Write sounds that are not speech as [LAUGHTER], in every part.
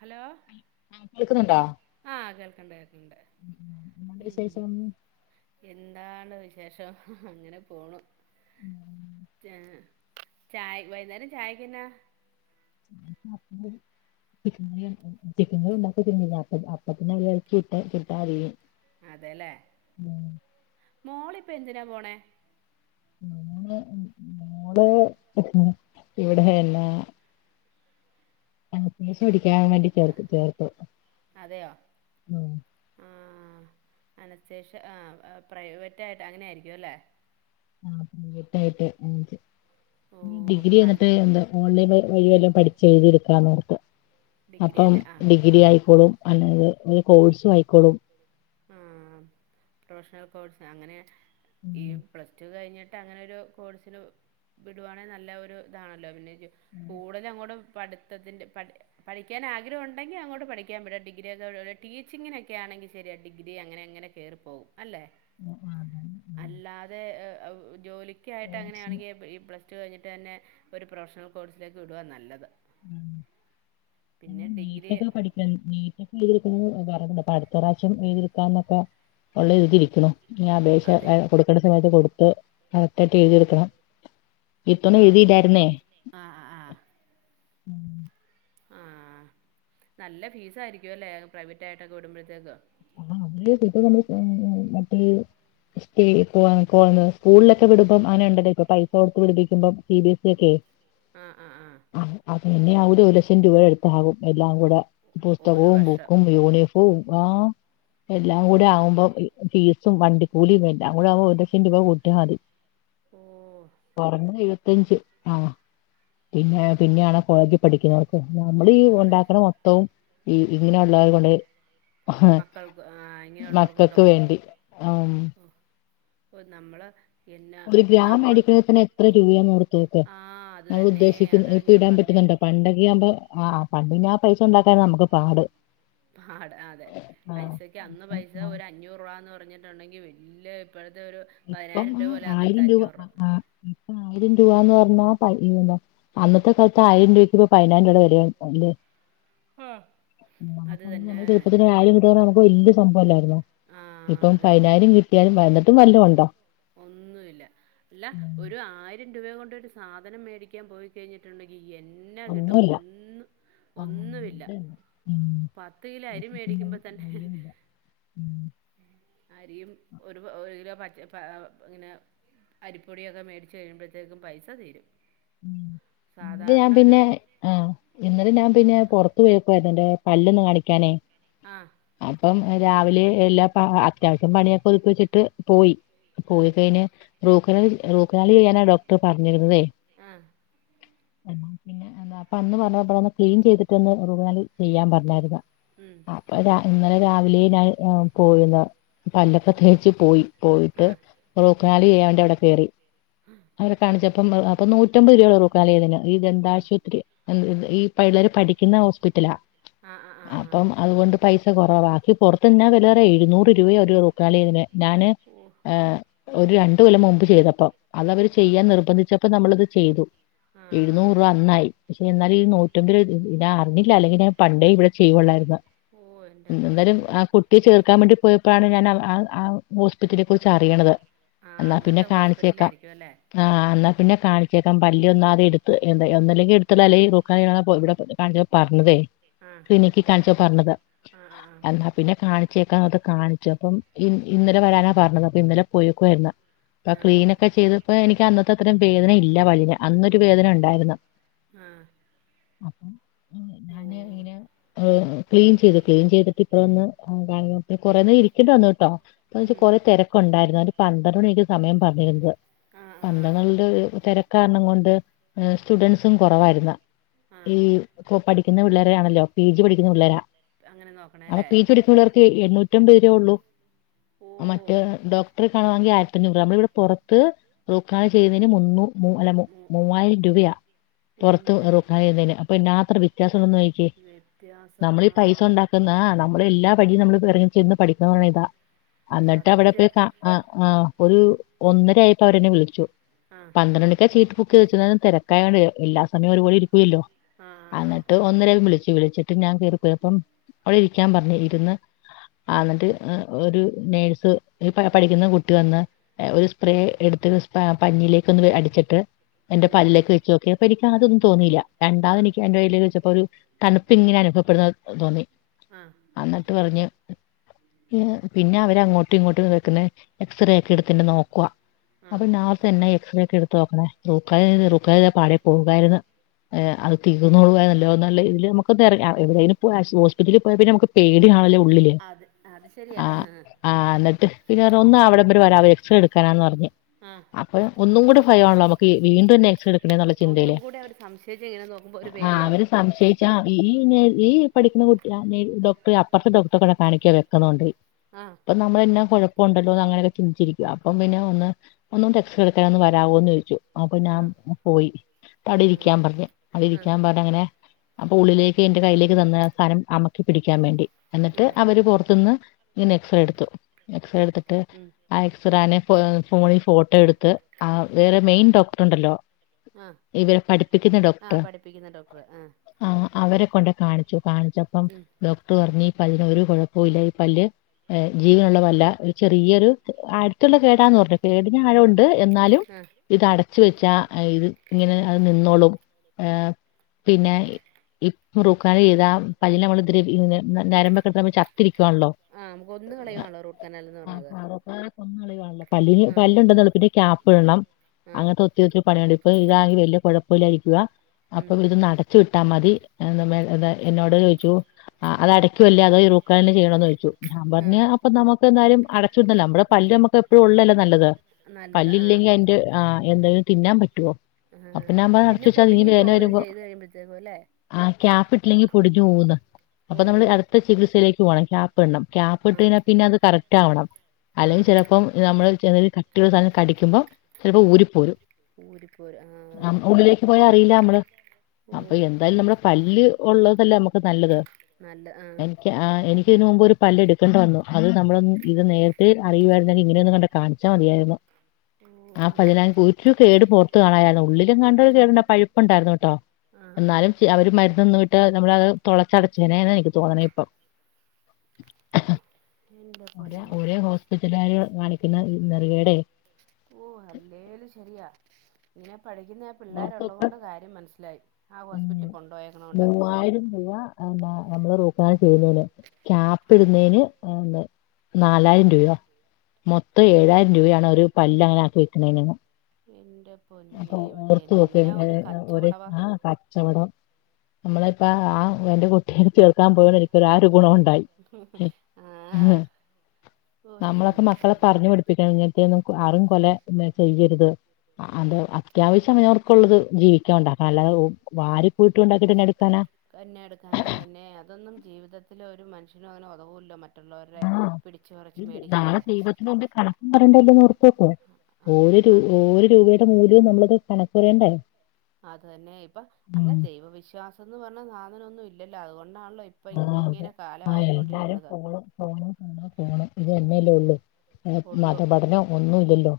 Hello ആ കേൾക്കുന്നുണ്ടോ ആഹ കേൾക്കണ്ട് കേൾക്കണ്ട് എന്തുണ്ട് ഉ വിശേഷം എന്താണ് വിശേഷം അങ്ങനെ പോണു ആ ചായ വൈകുന്നേരം ചായക്കെന്നാ അ ചൻ ചിക്കൻ കി ഉണ്ടാക്ക അപ്പ അപ്പത്തി അട്ട കിട്ടാ അതിും അതെല്ലേ മോളിപ്പൊ എന്തിനാ പോണേ ഞള് ഇവിടെ എന്നന്നാ ആ മീശവാടികാൻ വേണ്ടി ചേർ ചേർത്തു. അതെയോ ഉം ആഹ ആ. അനസ്റ്റ്യേഷ്യ ആഹ് പ്രൈവറ്റ് ആയിട്ട് അങ്ങനെ ആയിരിക്കുവല്ലെ ആട്ട ആട്ട് ഓഹ് ഡിഗ്രി അപ്പം നല്ല എന്നിട്ട് എന്താ ഓൺലൈൻ വഴിവെല്ലും പഠിച്ച് എഴുത്തിയെടുക്കാന്ന് [UNINTELLIGIBLE] ഡിഗ്രി അപ്പം അല്ലേ ആഹ് ഡിഗ്രി ആയിക്കോളും അല്ലെ ഈ കോഴ്സു ആയിക്കോളും ആഹ് പ്രൊഫ്ഷണൽ കോഴ്സ് അങ്ങനെ ഈ ഉം. പ്ലസ് ടു കഴിഞ്ഞ് അങ്ങനെ ഒരു കോഴ്സിന് വിടുവാണെ നല്ല ഒരു ഇതാണല്ലോ പിന്നെ കൂടുതലും അങ്ങോട്ട പട്ത്തത്തിന്റെ പടി പഠിക്കാ ആഗ്രഹം ഉണ്ടെകിൽ അങ്ങോട്ട് പഠികാൻ വിടുക. [UNINTELLIGIBLE] ടീച്ചിങ്ങിനൊക്കെ ആണെങ്കിൽ ശെരിയാ ഡിഗ്രിയക്കെ അങ്ങനെ. അങ്ങനെ കേറിപ്പോവും അല്ലെ. ആ, അതാണ്. ആ, അല്ലാതെ ജോലിക്കക്കായിട്ട് കോഴ്സ് അങ്ങനെയാണെങ്കിൽ ഈ പ്ലസ് റ്റ് കഴിഞ്ഞിട്ടന്നെ ഒരു പ്രൊഫഷണൽ കോഴ്സിലേക്ക് വിടുവ നല്ലത് പിന്നെ ഡിഗ്രി നീറ്റൊക്കെ പഠിക്ക നീറ്റൊക്കെ എഴതിെടുക്ക അപ്പ അടുത്ത പ്രാവശ്യം തിക്കാനൊക്കെ ഉള്ളെഴുതിവെക്ക്ണു ഈ അപേക്ഷ അതെ കൊടുക്കെണ്ട സമയത്ത് കൊടുത്ത് അടുത്തായ്ട്ട് എഴുതിട്ക്കണം ഇത്തവണ ആഹ് എഴുതിയില്ലായിരുന്നേ? ആഹ് ആഹ് ആഹ് നല്ല ഫീസായിരിക്കുവല്ലെ പ്രൈവറ്റ് ആയിട്ടൊക്കെ വിടുമ്പഴത്തേക്ക് ആ അ കപ്പ മറ്റേ സ്പേ സ്കൂളിലൊക്കെ വിടുമ്പൊ അങ്ങനെ ഉണ്ടല്ലൊ ഇപ്പൊ പൈസ കൊടുത്ത് പിടിപ്പിക്ക്മ്പം സീ ബി എസ്സ ഒക്കെ മം മം മം. പിന്നെ അവടെ ഒരു ലക്ഷം രൂപ അട്ത്താകും എല്ലാം കൂടെ ഒരു പുസ്തകോം വർഷം ബുക്കും യൂണിഫോമും ഓ ആ എല്ലാം ഓ കൂടെ ആവുമ്പൊ ഇ ഫീസും വണ്ടിക്കൂലി എല്ലാം കൂടെ ആവുമ്പൊ ഒരു ലക്ഷം രൂപ കൂട്ടിയ മതി ഓ പറഞ്ഞ എഴുപത്തഞ്ച് ആ പിന്നെ പിന്നെയാണ് കോളേജിൽ പഠി‌ക്കിന്നവർക്കും നമ്മളീ കോളേജ് ഒണ്ടാക്ക്ണ മൊത്തം ഈ ഇങ്ങനെ ഉള്ളവര് കൊണ്ടോയി മക്കൾക്ക് ആ ഇങ്ങനെയുള്ളവർക്ക് കൊണ്ട കൊടുക്കും. വേണ്ടി ആഹ് ഓ നമ്മള് എന്നാ ഒരു ഗ്രാം നമ്മൾ മേടിക്കാണെങ്കിൽ തന്നെ എത്ര രൂപയാന്നോർത്തോക്ക്. ആഹ് അത് നമ്മൾ തന്നെ ഉദ്ദേശിക്കുന്ന അതാ ഞാൻ ഇപ്പിടാൻ പറഞ്ഞെ പറ്റുന്ന ണ്ടോ പണ്ടൊക്കെ ആവുമ്പോ ആ പണ്ട് ആ പൈസ ഉണ്ടാക്കാനാ നമുക്ക് പാട്. പാടാ അതെ ആഹ് പൈസക്കെ അന്ന് പൈസ ഒരു അഞ്ഞൂറ് രൂപാന്ന് പറഞ്ഞ് ട്ടൊണ്ടങ്കി വല്യ ഇപ്പഴ ഇപ്പം ആ ആയിരം രൂപ ആ ആ ഇപ്പം ആയിരം രൂ ബാന്ന് പറഞ്ഞ പ അന്നത്തെ കാലത്ത് ആയിരം രൂപക്ക് ഇപ്പ പയിനായിരം രൂബടെ വെലയൊ ഒണ്ട് ആഹ് അത് നമുക്ക് തന്നെ നമ്മ [UNINTELLIGIBLE] നമുക്ക് വലിയ സംഭവം ആഹ് ഇപ്പം അത് പതിനായിരം കിട്ടിയാലും എന്നിട്ടും വല്ലത് ഒണ്ടോ ഒന്നു ഇല്ല ഇല്ല ഒരു ആയിരം രൂപേ കൊണ്ട് ഒരു സാധനം മേടിക്കാൻ പോയി കഴിഞ്ഞിട്ടുണ്ടെങ്കി എന്ന കിട്ടും ഒന്നുമില്ല ഒന്നും ആഹ് ഒന്നുമില്ല പത്ത് കിലൊ അരി അതന്നെ മേടിക്കുമ്പ തന്നെ മൂല്യമില്ല അരിയും ഒരു ഒരു കിലോ പച്ച പ ഇങ്ങനെ അരിപ്പൊടിയൊക്കെ മേടിച്ച് കഴിയുമ്പഴത്തേക്കും പൈസ തീരും ഇം ഇന്നലെ ഞാൻ സാധാരണ ഒരു പിന്നെ ആ ഇന്നലെ ഞാൻ പിന്നെ പൊറത്ത് പോയേക്കുവാർന്നു എന്റെ പല്ലൊന്ന് കാണിക്കാനെ ആഹ് അപ്പം രാവിലെ എല്ലാ പ അത്യാവശ്യം പണിയൊക്കെ ഒതുക്കി വെച്ചിട്ട് പോയി ഉം. പോയി കഴിഞ്ഞ്. റൂകാനാല് റൂക്കനാല് ചെയ്യാന ഡോക്ടർ പറഞ്ഞിരുന്നുന്നതെ. ആ എന്ന പിന്നൊ അപ്പൊ അന്ന് പറഞ്ഞത് ഒന്ന് ക്ലീൻ ചെയ്തിട്ട് ഒന്ന് റൂക്കനാൽ ചെയ്യാൻ പറഞ്ഞായിരുന്ന് ഉം. അപ്പ രാ ഇന്നലെ രാവിലെ ഞാൻ പോയിന്ന പല്ലക്കത്തേച്ച് പോയി ആ. പോയിട്ട് റൂക്കനാലി ചെയ്യാൻ വേണ്ടി അവിടെ കയറി. അവരെ ആ. കാണിച്ചപ്പോ അപ്പൊ നൂ റ്റമ്പത് രൂപയുള്ളു റുക്കനാലു ചെയ്യുന്നതിന് ഈ ആ. ദന്താശുപത്രി ഈ പിള്ളേര് പഠിക്കുന്ന ഹോസ്പിറ്റലാ. ആ. ആ. ആ. ആ. അപ്പം അതുകൊണ്ട് പൈസ കൊറവ ബാക്കി പൊറത്ത് എന്ന വിലയാന്നറിയോ എഴുന്നൂറ് രൂപയാ ഒരു റുക്കനാലി ചെയ്യുന്നെയന് ഞാന്. ഓ. ഒരു രണ്ടു കൊല്ലം മുമ്പ് ചെയ്തപ്പ അത് അവര് ആ. ചെയ്യാൻ നിർബന്ധിച്ചപ്പ നമ്മളത് ചെയ്തു ആ. എഴുന്നൂറ് രൂപ അന്നായി. പക്ഷെ എന്നാലെ ഈ നൂറ്റമ്പത് രൂപ അറിഞ്ഞില്ല അലെങ്കി ഞാൻ പണ്ടേ ഇവിടെ ചെയ്യൊള്ളായിരുന്ന് ഓ! എൻ്റെ എന്താലും പൊന്നേ. ആ കുട്ടിയെ ചേർക്കാൻ വേണ്ടി പോയപ്പോഴാണ് ഞാൻ ആആ ഹോസ്പിറ്റലിനെ ഹോ കുറിച്ച് അറി യണത് ആ എന്ന പിന്നെ അങ്ങനത്തെ കാണിച്ചേക്കാം ഹോസ്പിറ്റലായിരിക്കും അല്ലേ? ആഹ് എന്നാ പിന്നെ കാണി ക്കാം പല്ല് ഒന്ന് ആദ്യം എടുത്ത് എന്താ ഒന്നല്ലെങ്കി എടുത്തളയുക അല്ലെങ്കി റൂക്കനാല് ചെയ്യാ ഇവിടെ കാണിച്ചപ്പ പറഞ്ഞതേ ആ. ക്ലിനിക്കിൽ കാണിച്ചോ പറഞ്ഞത്. ആ. ആ. ആ. എന്നാ പിന്നെ കാണി ചേക്കാന്നോർത്ത് കാണിച്ച് അപ്പം ഇ ഇന്നലെ വരാനാ പറഞ്ഞത് അപ്പൊ ഇന്നലെ പോയേക്കുവായിരുന്ന് അപ്പൊ ആഹ് ക്ലീനൊക്കെ ചെയ്തപ്പോ എനിക്ക് അന്നത്തെ അത്രം വേദന ഇല്ല പല്ലിന് അന്നൊരു വേദന ഒണ്ടായിരുന്ന് ആ അപ്പം ഞാൻ ഇങ്ങനെ ക്ലീൻ ചെയ്തു ക്ലീൻ ചെയ്തിട്ട് ഇപ്പ വന്ന് [UNINTELLIGIBLE] കൊറെന്നേരം ഇരിക്കേണ്ടി വന്നു കേട്ടോ എന്താന്ന് വെച്ചാ ഉം കൊറെ തെരക്കൊണ്ടായിരുന്നു ഒരു പന്ത്രണ്ട് മണിക്ക് സമയം പറഞ്ഞിരുന്നത് ആഹ് ആഹ് [UNINTELLIGIBLE] തെര ക്കാരണം കൊണ്ട് സ്റ്റുഡന്റ്സും കൊറവായിരുന്ന് ആഹ് ഈ കൊ പഠി ക്കുന്ന പിള്ളേരാണല്ലോ പി ജി പഠിക്കുന്ന പിള്ളരാ. അങ്ങനെ അവ നോക്കണല്ലേ പീ ജി പഠിക്കുന്ന പിള്ളേർക്ക് എണ്ണൂറ്റമ്പത് രൂപേ ഉള്ളു. ഓ മറ്റേ ഡോക്ടറെ കാണണെങ്കി ആയിരത്തി അഞ്ഞൂറ് രൂപ നമ്മള് ഇവിട പൊറത്ത് റൂക്കനാല് ചെയ്യുന്നതിന് മുന്നൂ മൂ അല്ല മു മൂവായിരം രൂപയാ പുറത്ത് എൻ്റെ റക്കാനൽചെയുന്നതിന്. അപ്പൊ [UNINTELLIGIBLE] [UNINTELLIGIBLE] വ്യത്യാസം നമ്മളി ഈ പൈസ ആഹ് ഉണ്ടാക്ക്ന്ന നമ്മളെല്ലാ ഇല വഴി നമ്മള് വിറങ്ങും ചെന്ന് പഠിക്ക പറഞ്ഞ ഇ [UNINTELLIGIBLE] ട്ട് അവിടെ പോയി സത്യം ആ് ഒരു ഒന്നര ആയപ്പൊ അവരെന്നെ വിളിച്ചു. ആഹ് പന്ത്രണ്ട് മണിക്കാണ് ചീറ്റ് ബുക്ക് ചോയ്ച്ച തിരകായോണ്ട് എല്ലാ സമയം ഒരുപോടി പോല്ലോ ആഹ് ആഹ് എന്നിട്ട് ഒന്നര വിളിച്ചു വിളിച്ചിട്ട് ഞാൻ [UNINTELLIGIBLE] ഇരിക്കാൻ പറഞ്ഞഞ് ഇരുന്ന് എന്നിട്ട് ഒരു നേഴ്സ് പഠിക്കുന്ന കുട്ടി വന്ന് ഒരു സ്പ്രേ എടു [UNINTELLIGIBLE] പഞ്ഞിയിലേക്ക് ഒന്ന് അടിച്ചിട്ട് എന്റെ ഉം പല്ലേക്ക് വെച്ചു നോക്കി അപ്പ എനിക്ക് അതൊന്നും തോന്നില്ല രണ്ടാമത് ആഹ് എനിക്ക് എന്റെ കയ്യിലേക്ക് വെച്ചപ്പോ ഒരു തണുപ്പ് ഇങ്ങനെ അനുഭവപ്പെടുന്നത് തോന്നി ആഹ് എന്നിട്ട് പറഞ്ഞ് പിന്നെ അവരങ്ങോട്ടും ഇങ്ങോട്ടും വെക്കുന്ന എക്സറേ ഒക്കെ എടുത്തിണ്ട് നോക്കുവ അപ്പൊ ആഹ് നർത്തെ എന്നെ എക്സറേ ഒക്കെ എടുത്തു അപ്പോ റൂ [UNINTELLIGIBLE] പാട പോവകായിരുന്നു. അ തീർന്ന [UNINTELLIGIBLE] പോയ നല്ലോന്നല്ല ഇതി നമക്ക് എവിടെ പോ ഹോസ്പിറ്റലിൽ പോയാ പിന്നെ നമുക്ക് പേടിയാണല്ലോ? ഉള്ളിൽ അത് അത് ശരിയാ ആ ആ നിട്ട് [UNINTELLIGIBLE] രക്ഷ എടുക്കാനന്ന് പറഞ്ഞഞ് ആഹ് അപ്പൊ ഒന്നും കൂടെ ഭയ ആണല്ലൊ നമ്മക്ക് വീണ്ടുംന്നെ എക്സ് എടുക്ക്ണെന്ന്ള്ള ഒന്നും ചിന്തയിലെ കൂടി അവര് സംശയിച്ച് ഇങ്ങനെ നോക്കുമ്പോ ഒരു ആഹ് അവര് പേടിയാവും സംശയിച്ച ഈ ഈ പഠിക്കുന്ന കുട്ടി ഡോക്ർ അപ്പറ്ത്തെ ഡോക്ടറെ കൊണ്ട് കാണിക്ക [UNINTELLIGIBLE] ആഹ് ഇപ്പൊ നമ്മളെന്ന കൊഴപ്പം ണ്ടോന്ന് അങ്ങനെയൊക്കെ ചിന്തിചിരി കും അപ്പം പിന്നെ ഒന്ന് ഒന്നും ടെക്സ് [UNINTELLIGIBLE] എടുക്കാൻ ഒന്ന് വരമോന്ന് ചോദിച്ചു? അപ്പൊ ഞാൻ ആഹ് പോയി ആഹ് തടിരിക്കാൻ പറഞ്ഞ് ആഹ് ആഹ് അടിരിക്കാൻ പറഞ്ഞ അങ്ങനെ. അപ്പൊ ഉള്ളിലേക്ക് എന്റെ കയ്യിലേക്ക് തന്ന സാനം അമ്മർത്തി പിടിക്കാൻ വേണ്ടി. എന്നിട്ട് ആഹ് അവര് പുറത്തുന്ന് ഇങ്ങന എക്സറേ ഇടുത്തു. എക്സ്രെ എടുത്തിട്ട് ഉം ആ എക്സ്രെനെ ഫോണിൽ ഫോട്ടോ എടുത്ത് ആ വേറെ മെയിൻ ഡോക്ടർ ഉണ്ടല്ലോ? ആഹ് ഇവരെ പഠിപ്പിക്കുന്ന ആഹ് ഡോക്ടർ പഠിപ്പിക്കുന്ന ഡോക്ടർ ആഹ് ആ അവരെ കൊണ്ട് കാണിച്ചു. കാണിച്ചപ്പം ഉം ഡോക്ട്റ് പറഞ്ഞ് അതിനൊ ഒരു കുഴപ്പമില്ല ഈ പല് ജീവനള്ള പല്ല ഒരു ചെറിയരു അടുത്തുള്ള കേടാ ടി [UNINTELLIGIBLE] ആഴുണ്ട് എന്നാലും ആഹ് ഇത്ട വച്ച വെച്ചാ ഇത് ഇങ്ങനെ അത് നിന്നോളും ഏ പിന്നെ പ്പ റൂക്കാൽ ചെയ്താ പല്ലിനമ്മള് ദ്രവി ന്ന നരമ്പൊക്കെടുക്ക്ണ ചത്തിരിക്കാണല്ലോ? ആഹ് നമുക്ക് ഒന്ന് കളയുവാണല്ലോ റൂട്ട് കനാൽന്ന് പറഞ്ഞത് [UNINTELLIGIBLE] ഒന്ന അളിവാണല്ലോ പല്ലിന് ആഹ് പല്ല് ഉണ്ട് എളുപ്പിന് ക്യാപ്പ് ഇടണം ആഹ് അങ്ങനത്തെ ഒത്തി ണിയുണ്ട് ഇപ്പാ ഇത് ലാണെങ്കി വല്യ കൊഴപ്പല്ലായിരിക്കുവാ, ഉം അപ്പൊ ഇതും നട വിട്ടാ മതി എ എന്നോട് ചോദിച്ചു ആ അത അടയ്ക്കല്ല അതോഈ റൂട്ട് കനാൽ ചെയ്യണോന്ന് ചദിച്ചു. ഞാ പറഞ്ഞഞ് ആഹ് അപ്പൊ നമ്മുക്ക് എന്തായാലും അടച്ചിടന്നല്ലോ നമ്മടെ പല്ല് നമുക്ക് എപ്പഴും ഉള്ളല്ലേ നല്ലത്. നല്ലത് ആഹ് പല്ലല്ലെങ്കി അതിന്റെ ആ എന്തായും തിന്നാൻ പറ്റുവോ? ആ പിന്നെ പൊടിഞ്ഞു പോകും ത് വരുമ്പോൾ ചെയ്ത് കഴിയുമ്പോഴത്തേക്കും അല്ലേ? ആ ക്യാപ്പ് ഇട്ടില്ലെങ്കിൽ പൊടിഞ്ഞു പോകന്ന് അപ്പൊ നമ്മള് ഓഹ് അടുത്ത ചികിത്സയിലേക്ക് ണം ക്യാപ്പ് ഇടണം ക്യാപ്പ് ഇട്ട ആഹ് കൽ പിന്നെ അത് കറക്റ്റ് ആവണം അല്ലെങ്കിൽ ആഹ് ചിലപ്പോം നമ്മൾ ച കട്ടികുള്ള സാധം കടിക്കുമ്പോ ചിലപ്പോ ഊരി പോരും [INAUDIBLE] അ ഉള്ളിലേക്ക് പോയാ അറിയില്ല നമ്മള് അപ്പൊ ഓഹ് എന്താലും ആഹ് നമ്മുടെ പല്ല് ഉള്ള നമുക്ക് നല്ലത് നല്ല ആഹ് എനിക്ക് എനിക്ക് ഇതിനു മുമ്പ് ഒരു പല്ല് എടുക്കണ്ടെ വന്നു. അത് നമ്മൾ ഇത് നേരത്തെ അറിയുായിരുന്നെങ്കിൽ ഇങ്ങനെയൊന്ന് കണ്ട് കാണിച്ചാ മതിയായിരുന്നു. അപ്പൊ ഓഹ് അതിന ഒരുറ്റ കേട് പുറത്ത് കാണായിരുന്നു. ഉള്ളിലും കാണ്ടരു കേടുണ്ട പഴുപ്പുണ്ടായിരുന്നു കേട്ടോ? ആഹ് ആഹ് എന്നാലും അവര് മരുന്ന് നിന്ന് വിട്ട് നമ്മളത്. തുളച്ചടച്ചനെന്ന് എനിക്ക് തോന്നണ ഇപ്പൊ എൻ്റെ ഒര പൊന്നെ ഒരേ ഹോസ്പിറ്റലുകര് കാണിക്കുന്ന നിെറുകടെ ഓ അല്ലേല് ശരിയാ പിനെ പഠിക്കുന്ന ഓർത്തൊക്കെ പിള്ളേരുള്ളതുകൊണ്ട് കാര്യം മനസ്സിലായി ആ ഉം ഹോസ്പിറ്റല കൊണ്ടു പോയേക്കുന്നത് കൊണ്ട് മൂവായിരം [UNINTELLIGIBLE] നമ്മള് റൂക്ക ചെയ്തേനെ ക്യാപ്പി ഇടുന്നതിന് ഏഹ് നാലായിരം രൂപ മൊത്തം ഏഴായിരം രൂപയാണ് ഒരു പല്ല് അങ്ങനെ ആക്കി വെക്ക്ണീന്. എന്റെ അപ്പൊ ഓർത്തു നോക്കി ഒ ഓൽ കച്ചവടവാ ആഹ് കച്ചോടം. നമ്മള ഇപ്പ ആ എൻ്റെ കുട്ടിയ കേൾ ക്കാൻ പേണ് ഇരിക്കൽ ആ ഒരു ഗുണ ഉണ്ടായി ഉം ആഹ് ഓഹ് നമ്മളൊക്കെ എൻ്റെ മക്കളെ പൊന്നെ പറഞ്ഞു പിടിപ്പിക്കണം ങ്ങൻതേന്നും ആരും കൊല ചെയ്യരുത്. അത് അത്യാവശ്യംവർക്കുള്ളത് ജീവിക്കാൻ ഉണ്ടാക്കാം അല്ലാതെ വാരിക്കൂട്ടി ഉണ്ടാക്കിട്ട് എന്നാ എടുക്കാനാ കന്നെ എടുക്കാന അത് തന്നെ അതൊന്നും ജീവിതത്തിലെ ഒരു മനു ശ്യാ അങ്ങനെ ഉതവുല്ല മറ്റുള്ളവരെ പിടി നാളെ ദൈവത്തിന് മുമ്പിൽ കണക്കും പറയേണ്ടല്ലേന്നോർതോക്കോ ആ ഓരൂ ആ, ഓ രൂപയുടെ മൂല്യവും നമ്മളത് കണക്ക് പറയണ്ടേ അത് അന്നെ ഇപ്പ അല്ല ദൈവവിശ്വാസം എന്ന് പറഞ്ഞാ സാധനം ഒന്നും ഇല്ലല്ലോ അതുകൊ ആഹ് അതെ ആ എല്ലാരും ഫോണ് ഫോണ് ഫോണ് ഫോണ് ഇതന്നെല്ലേ ഉള്ളൂ. ഉള്ളു മതപഠനം ഒന്നും ഇല്ലല്ലോ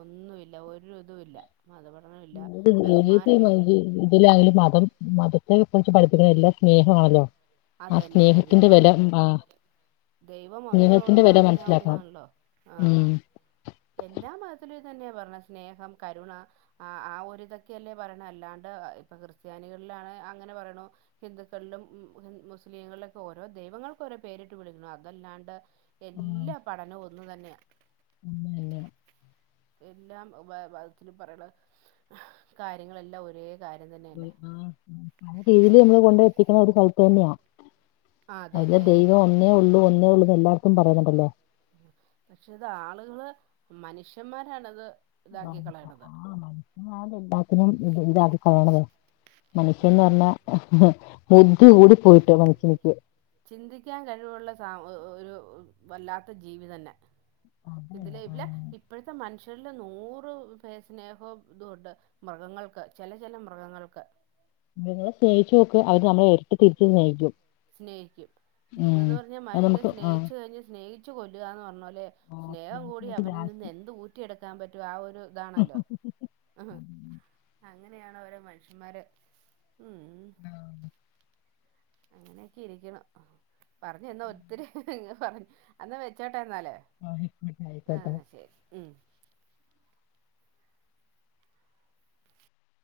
ഒന്നുമില്ല ഒരു ഇതും ഇല്ല മതപ ണ്ട് [UNINTELLIGIBLE] ഇതിലായാലും മതം മതത്തെ കുറിച്ച് പഠിപ്പിക്കുന്ന എല്ലാ സ്നേഹമാണല്ലോ ആ അത് തന്നെ സ്നേഹത്തിന്റെ ദൈവം വില ആ ദൈവം ഒന്നേ സ്നേഹത്തിന്റെ ഉള്ളൂ വില അങ്ങനെ അ മനസ്സിലാക്കണം ഒരിതാണല്ലോ ആഹ് ഉം എല്ലാ മതത്തിലു തന്നെ പറണെ സ്നേഹം കരുണ ആ ഒരിതൊക്കെയല്ലേ പറയണ്, അല്ലാണ്ട് ഇപ്പ ക്രിസ്ത്യാനികൾ ലാണ് അങ്ങനെ പറയ്ണ ഹിന്ദുക്കളിലും മുസ്ലീങ്ങളിലൊക്കെ ഓരോ ദൈവങ്ങൾക്ക് ഓരോ പേരിട്ട് വിളിക്കണം അതല്ലാണ്ട് ആഹ് എല്ലാ പഠനവു ഒന്നു തന്നെയാ. [UNINTELLIGIBLE] എല്ലാം മ മതത്തിലും പറയ്ണ കാര്യങ്ങളെല്ലാം ഒരേ കാര്യം തന്നെയല്ലേ ആ പല രീതിയില് നമ്മള് കൊണ്ട് എത്തിക്ക്ണ ഒരു സ്ഥലത്ത് തന്നെയാ ആ അയ്ലെ അതന്നെ ദൈവം ഒന്നേ ഉള്ളൂ ഒന്നേ ഉള്ളൂന്ന് എല്ലാട്ത്തും പറയുന്നുണ്ടല്ലോ പക്ഷെ ഇത് ആളുകള് മനുഷ്യന്മാരാണത് ആ ഇതാക്കി കളയണത് ആഹ് മനുഷ്യമാര് ണ്ട ക്ക്ണ ഇത് ഇതാക്കി [UNINTELLIGIBLE] മനുഷ്യൻന്ന് ആ പറഞ്ഞ പു ചിന്തിക്കാൻ കഴിവുള്ള സാ ഒരു വല്ലാത്ത ജീവി തന്നെ അതല്ല ഇതിലെ ആ [UNINTELLIGIBLE] ഇപ്പഴത്തെ മനുഷ് ങ്ങൾടെ നൂറ് പേ സ്നേഹം ഇതൂണ്ട് മൃഗങ്ങൾക്ക് ചില ചില മൃഗങ്ങൾക്ക് ങ്ങളെ സ്നേഹിച്ചു നോക്ക് അവര് നമ്മളെ ഇരട്ടി തിരിചും സ്നേഹിക്കും സ്നേഹിക്കും ഇത്ന്ന് ഉം പറഞ്ഞാൽ അത് മനുഷ്യനെ നമുക്ക് ആ സ്നേഹിച്ചു കഴിഞ്ഞ് സ്നേഹിച്ചു കൊല്ലുകാന്ന് പറഞ്ഞോലെ ആ സ്നേഹം സ്നേഹിച്ച് കൂടി നോക്ക് അവരിൽ നി ന്ന് ലാസ്റ്റ് എന്ത് ഊറ്റിയെടുക്കാൻ പറ്റും ആ ഒരു ഇതാണല്ലോ അങ്ങനെയാണ് ഓരോ മനുഷ്യന്മാര് ഉം അങ്ങനെയൊക്കെ ഇരിക്കണം പറഞ്ഞു എന്നാ ഒത്തിരി പറഞ്ഞു അന്ന് വെച്ച ട്ട എന്നാല് ആ ആയിക്കോട്ടെ ശരി ഉം